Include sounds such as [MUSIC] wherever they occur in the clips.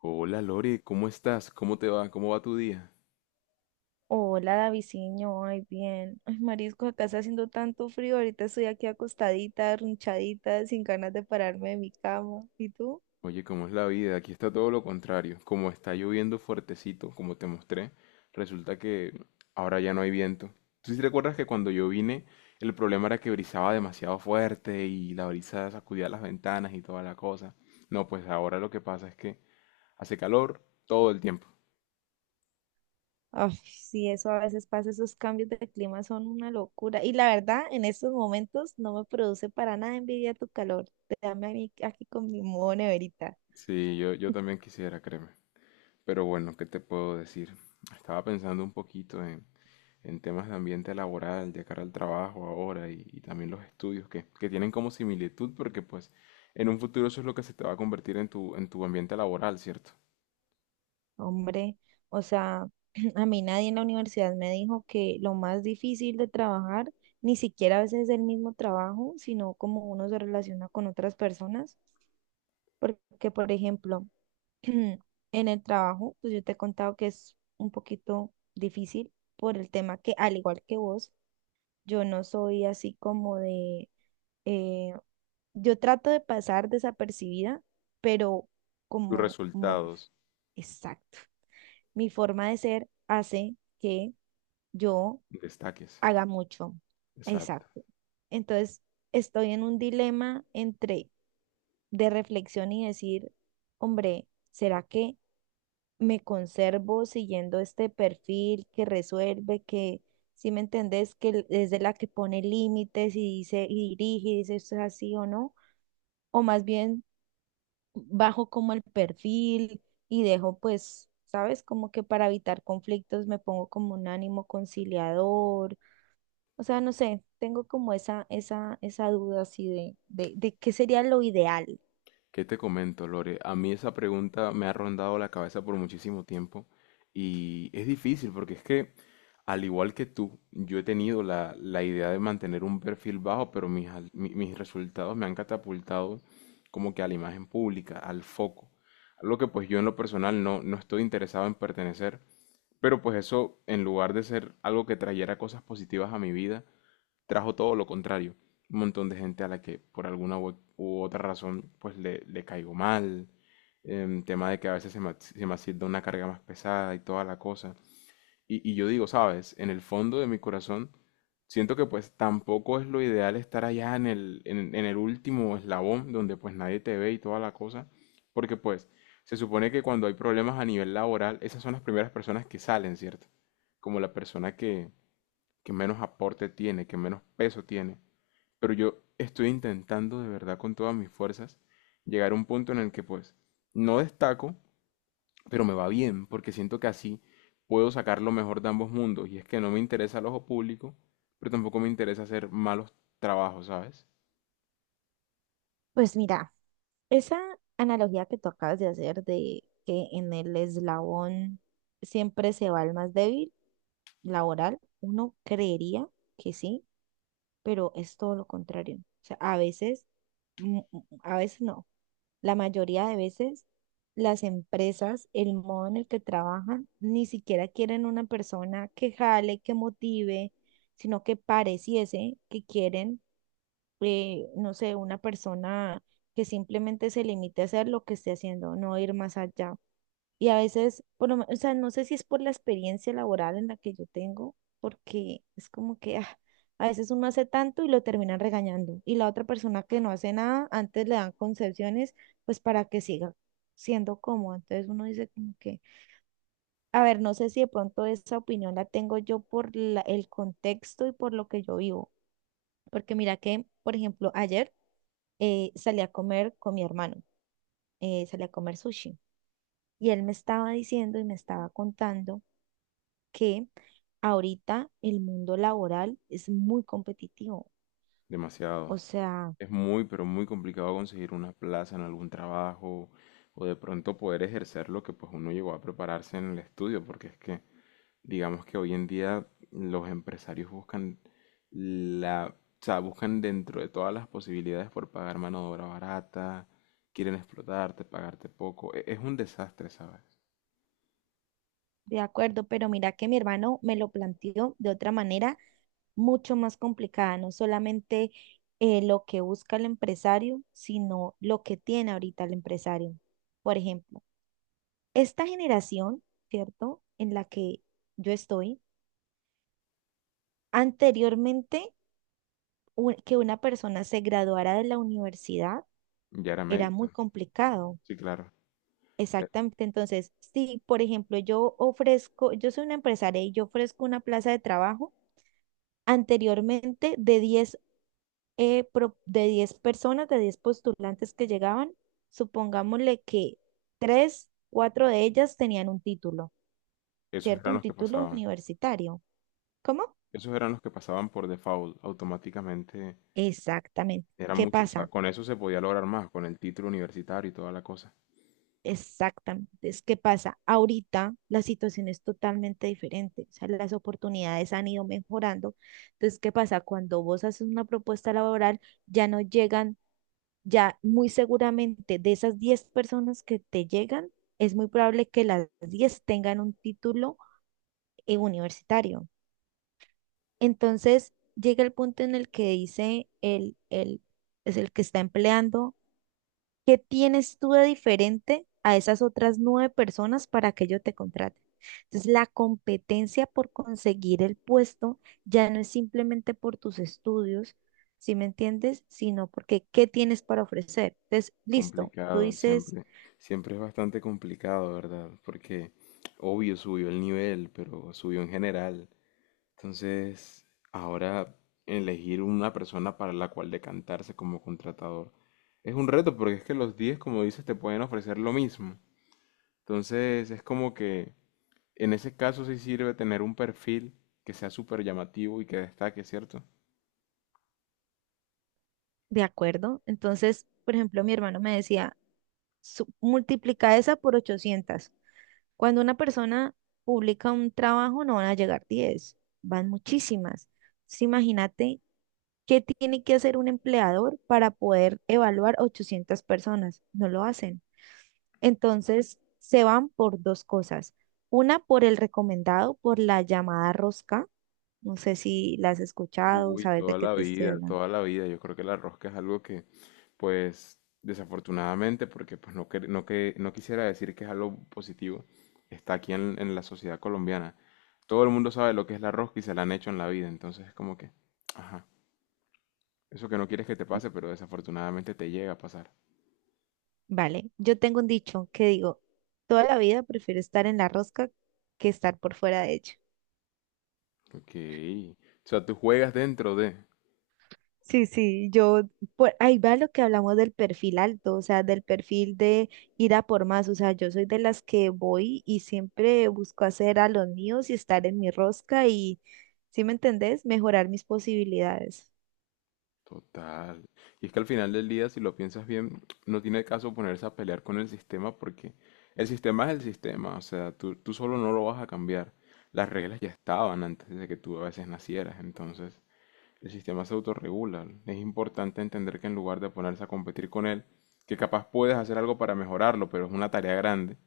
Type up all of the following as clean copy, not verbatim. Hola Lore, ¿cómo estás? ¿Cómo te va? ¿Cómo va tu día? Hola, Daviciño, ay, bien. Ay, Marisco, acá está haciendo tanto frío. Ahorita estoy aquí acostadita, arrunchadita, sin ganas de pararme de mi cama. ¿Y tú? Oye, ¿cómo es la vida? Aquí está todo lo contrario. Como está lloviendo fuertecito, como te mostré, resulta que ahora ya no hay viento. ¿Tú sí te recuerdas que cuando yo vine, el problema era que brisaba demasiado fuerte y la brisa sacudía las ventanas y toda la cosa? No, pues ahora lo que pasa es que hace calor todo el tiempo. Ay, sí, eso a veces pasa, esos cambios de clima son una locura. Y la verdad, en estos momentos no me produce para nada envidia tu calor. Dame a mí aquí con mi modo neverita. Sí, yo también quisiera, créeme. Pero bueno, ¿qué te puedo decir? Estaba pensando un poquito en temas de ambiente laboral, de cara al trabajo ahora y también los estudios que tienen como similitud porque pues en un futuro eso es lo que se te va a convertir en tu ambiente laboral, ¿cierto? Hombre, o sea, [CLEARS THROAT] a mí nadie en la universidad me dijo que lo más difícil de trabajar, ni siquiera a veces es el mismo trabajo, sino cómo uno se relaciona con otras personas. Porque, por ejemplo, [CLEARS THROAT] en el trabajo, pues yo te he contado que es un poquito difícil por el tema que, al igual que vos, yo no soy así como de, eh, yo trato de pasar desapercibida, pero Tus como mi... resultados, Exacto, mi forma de ser hace que yo destaques. haga mucho. Exacto. Exacto. Entonces, estoy en un dilema entre de reflexión y decir, hombre, ¿será que me conservo siguiendo este perfil que resuelve, que, si me entendés, que es de la que pone límites y dice y dirige y dice esto es así o no? O más bien bajo como el perfil y dejo pues, ¿sabes? Como que para evitar conflictos me pongo como un ánimo conciliador. O sea, no sé, tengo como esa duda así de qué sería lo ideal. ¿Qué te comento, Lore? A mí esa pregunta me ha rondado la cabeza por muchísimo tiempo y es difícil porque es que, al igual que tú, yo he tenido la idea de mantener un perfil bajo, pero mis resultados me han catapultado como que a la imagen pública, al foco. Algo que pues yo en lo personal no estoy interesado en pertenecer, pero pues eso, en lugar de ser algo que trayera cosas positivas a mi vida, trajo todo lo contrario. Un montón de gente a la que por alguna u otra razón pues le caigo mal. Tema de que a veces se me asienta una carga más pesada y toda la cosa. Y yo digo, sabes, en el fondo de mi corazón siento que pues tampoco es lo ideal estar allá en el último eslabón donde pues nadie te ve y toda la cosa. Porque pues se supone que cuando hay problemas a nivel laboral, esas son las primeras personas que salen, ¿cierto? Como la persona que menos aporte tiene, que menos peso tiene. Pero yo estoy intentando de verdad con todas mis fuerzas llegar a un punto en el que pues no destaco, pero me va bien, porque siento que así puedo sacar lo mejor de ambos mundos. Y es que no me interesa el ojo público, pero tampoco me interesa hacer malos trabajos, ¿sabes? Pues mira, esa analogía que tú acabas de hacer de que en el eslabón siempre se va el más débil, laboral, uno creería que sí, pero es todo lo contrario. O sea, a veces, a veces no. La mayoría de veces las empresas, el modo en el que trabajan, ni siquiera quieren una persona que jale, que motive, sino que pareciese que quieren, no sé, una persona que simplemente se limite a hacer lo que esté haciendo, no ir más allá. Y a veces, o sea, no sé si es por la experiencia laboral en la que yo tengo, porque es como que ah, a veces uno hace tanto y lo terminan regañando. Y la otra persona que no hace nada, antes le dan concesiones, pues para que siga siendo cómodo. Entonces uno dice como que, a ver, no sé si de pronto esa opinión la tengo yo el contexto y por lo que yo vivo. Porque mira que, por ejemplo, ayer salí a comer con mi hermano, salí a comer sushi. Y él me estaba diciendo y me estaba contando que ahorita el mundo laboral es muy competitivo. O Demasiado. sea, Es muy, pero muy complicado conseguir una plaza en algún trabajo o de pronto poder ejercer lo que pues uno llegó a prepararse en el estudio, porque es que digamos que hoy en día los empresarios buscan la, o sea, buscan dentro de todas las posibilidades por pagar mano de obra barata, quieren explotarte, pagarte poco. Es un desastre, ¿sabes? de acuerdo, pero mira que mi hermano me lo planteó de otra manera mucho más complicada, no solamente lo que busca el empresario, sino lo que tiene ahorita el empresario. Por ejemplo, esta generación, ¿cierto? En la que yo estoy, anteriormente que una persona se graduara de la universidad Ya era era muy mérito. complicado. Sí, claro. E- Exactamente. Entonces, si, por ejemplo, yo ofrezco, yo soy una empresaria y yo ofrezco una plaza de trabajo, anteriormente de 10 de 10 personas, de 10 postulantes que llegaban, supongámosle que 3 4 de ellas tenían un título, Esos ¿cierto? eran Un los que título pasaban. universitario. ¿Cómo? Esos eran los que pasaban por default, automáticamente. Exactamente. Eran ¿Qué muchos. O sea, pasa? con eso se podía lograr más, con el título universitario y toda la cosa. Exactamente. Es que pasa, ahorita la situación es totalmente diferente, o sea, las oportunidades han ido mejorando. Entonces, ¿qué pasa? Cuando vos haces una propuesta laboral, ya no llegan, ya muy seguramente de esas 10 personas que te llegan, es muy probable que las 10 tengan un título universitario. Entonces, llega el punto en el que dice es el que está empleando. ¿Qué tienes tú de diferente a esas otras nueve personas para que yo te contrate? Entonces, la competencia por conseguir el puesto ya no es simplemente por tus estudios, ¿sí me entiendes? Sino porque ¿qué tienes para ofrecer? Entonces, listo, tú Complicado, dices, siempre es bastante complicado, ¿verdad? Porque obvio subió el nivel, pero subió en general. Entonces, ahora elegir una persona para la cual decantarse como contratador es un reto, porque es que los 10 como dices, te pueden ofrecer lo mismo. Entonces, es como que en ese caso sí sirve tener un perfil que sea súper llamativo y que destaque, ¿cierto? de acuerdo. Entonces, por ejemplo, mi hermano me decía, "Su- multiplica esa por 800. Cuando una persona publica un trabajo, no van a llegar 10, van muchísimas. Entonces, imagínate, ¿qué tiene que hacer un empleador para poder evaluar 800 personas? No lo hacen. Entonces, se van por dos cosas. Una, por el recomendado, por la llamada rosca. No sé si la has escuchado, Uy, sabes de toda qué la te estoy vida, hablando. toda la vida. Yo creo que la rosca es algo que, pues, desafortunadamente, porque pues no quisiera decir que es algo positivo, está aquí en la sociedad colombiana. Todo el mundo sabe lo que es la rosca y se la han hecho en la vida, entonces es como que, ajá, eso que no quieres que te pase, pero desafortunadamente te llega a pasar. Vale, yo tengo un dicho que digo, toda la vida prefiero estar en la rosca que estar por fuera de ella. Ok, o sea, tú juegas dentro de... Sí, sí, yo, por ahí va lo que hablamos del perfil alto, o sea, del perfil de ir a por más, o sea, yo soy de las que voy y siempre busco hacer a los míos y estar en mi rosca y, ¿sí me entendés? Mejorar mis posibilidades. Total. Y es que al final del día, si lo piensas bien, no tiene caso ponerse a pelear con el sistema porque el sistema es el sistema, o sea, tú solo no lo vas a cambiar. Las reglas ya estaban antes de que tú a veces nacieras, entonces el sistema se autorregula. Es importante entender que en lugar de ponerse a competir con él, que capaz puedes hacer algo para mejorarlo, pero es una tarea grande,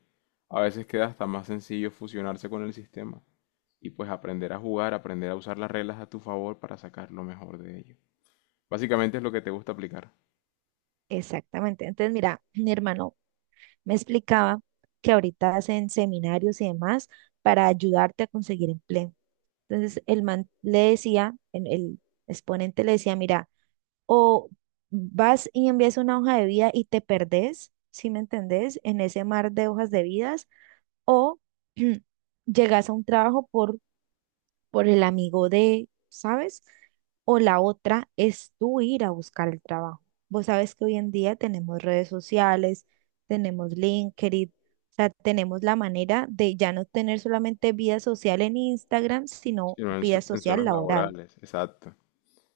a veces queda hasta más sencillo fusionarse con el sistema y pues aprender a jugar, aprender a usar las reglas a tu favor para sacar lo mejor de ello. Básicamente es lo que te gusta aplicar, Exactamente. Entonces, mira, mi hermano me explicaba que ahorita hacen seminarios y demás para ayudarte a conseguir empleo. Entonces, el man le decía, el exponente le decía, mira, o vas y envías una hoja de vida y te perdés, si me entendés? En ese mar de hojas de vidas, o [CLEARS THROAT] llegas a un trabajo por el amigo de, ¿sabes? O la otra es tú ir a buscar el trabajo. Vos sabes que hoy en día tenemos redes sociales, tenemos LinkedIn, o sea, tenemos la manera de ya no tener solamente vida social en Instagram, sino sino vida en social zonas laboral. laborales. Exacto,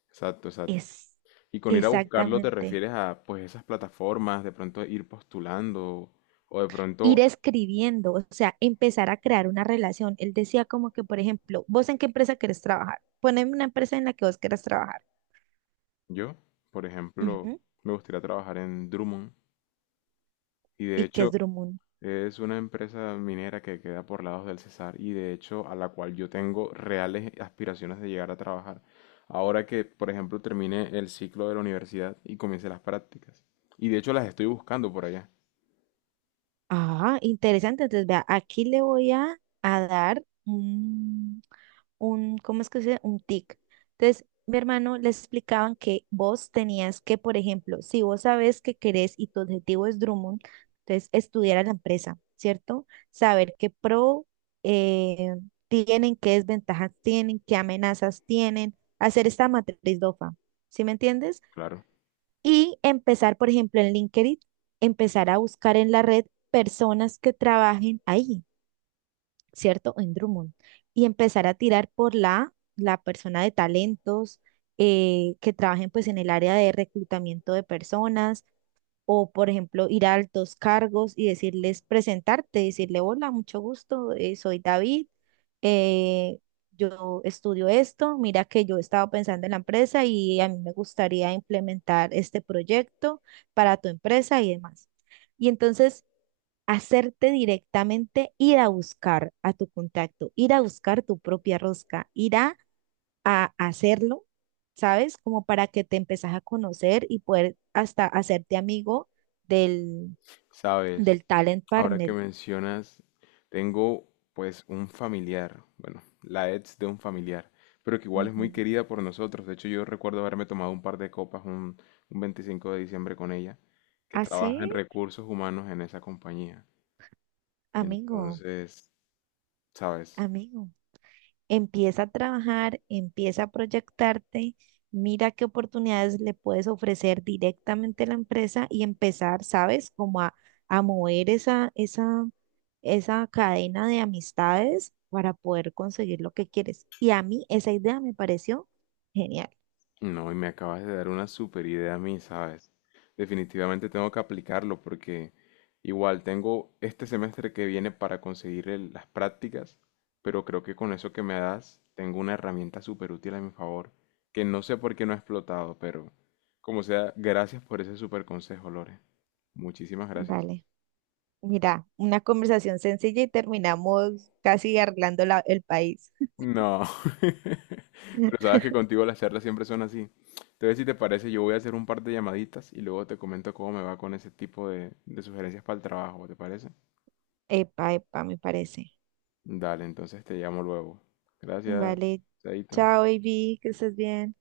exacto, exacto. Es Y con ir a buscarlo te exactamente. refieres a pues esas plataformas, de pronto ir postulando o de Ir pronto escribiendo, o sea, empezar a crear una relación. Él decía como que, por ejemplo, ¿vos en qué empresa querés trabajar? Poneme una empresa en la que vos querés trabajar. yo, por ejemplo, Ujú. me gustaría trabajar en Drummond y de ¿Y qué es hecho Drummond? es una empresa minera que queda por lados del Cesar y de hecho a la cual yo tengo reales aspiraciones de llegar a trabajar. Ahora que, por ejemplo, termine el ciclo de la universidad y comience las prácticas. Y de hecho las estoy buscando por allá. Ah, interesante. Entonces, vea, aquí le voy a dar un, ¿cómo es que se dice? Un tic. Entonces, mi hermano le explicaban que vos tenías que, por ejemplo, si vos sabes que querés y tu objetivo es Drummond, entonces estudiar a la empresa, ¿cierto? Saber qué pro eh, tienen, qué desventajas tienen, qué amenazas tienen, hacer esta matriz DOFA, ¿sí me entiendes? Claro. Y empezar, por ejemplo, en LinkedIn, empezar a buscar en la red personas que trabajen ahí, ¿cierto? En Drummond. Y empezar a tirar por la persona de talentos que trabajen pues en el área de reclutamiento de personas o, por ejemplo, ir a altos cargos y decirles, presentarte, decirle, hola, mucho gusto, soy David, eh, yo estudio esto, mira que yo estaba pensando en la empresa y a mí me gustaría implementar este proyecto para tu empresa y demás. Y entonces hacerte directamente ir a buscar a tu contacto, ir a buscar tu propia rosca, ir a hacerlo, ¿sabes? Como para que te empezás a conocer y poder hasta hacerte amigo del, Sabes, del talent ahora que partner. mencionas, tengo pues un familiar, bueno, la ex de un familiar, pero que igual es muy Ujú. querida por nosotros. De hecho, yo recuerdo haberme tomado un par de copas un 25 de diciembre con ella, que Así, trabaja en recursos humanos en esa compañía. amigo, Entonces, sabes, amigo, empieza a trabajar, empieza a proyectarte. Mira qué oportunidades le puedes ofrecer directamente a la empresa y empezar, ¿sabes? Como a mover esa cadena de amistades para poder conseguir lo que quieres. Y a mí esa idea me pareció genial. no, y me acabas de dar una super idea a mí, ¿sabes? Definitivamente tengo que aplicarlo porque igual tengo este semestre que viene para conseguir las prácticas, pero creo que con eso que me das tengo una herramienta súper útil a mi favor, que no sé por qué no he explotado, pero como sea, gracias por ese super consejo, Lore. Muchísimas gracias. Vale, mira, una conversación sencilla y terminamos casi arreglando el país. No. [LAUGHS] Pero [LAUGHS] sabes que contigo las charlas siempre son así. Entonces, si te parece, yo voy a hacer un par de llamaditas y luego te comento cómo me va con ese tipo de sugerencias para el trabajo, ¿te parece? Epa, epa, me parece. Dale, entonces te llamo luego. Gracias, Vale, chaito. chao, baby, que estés bien.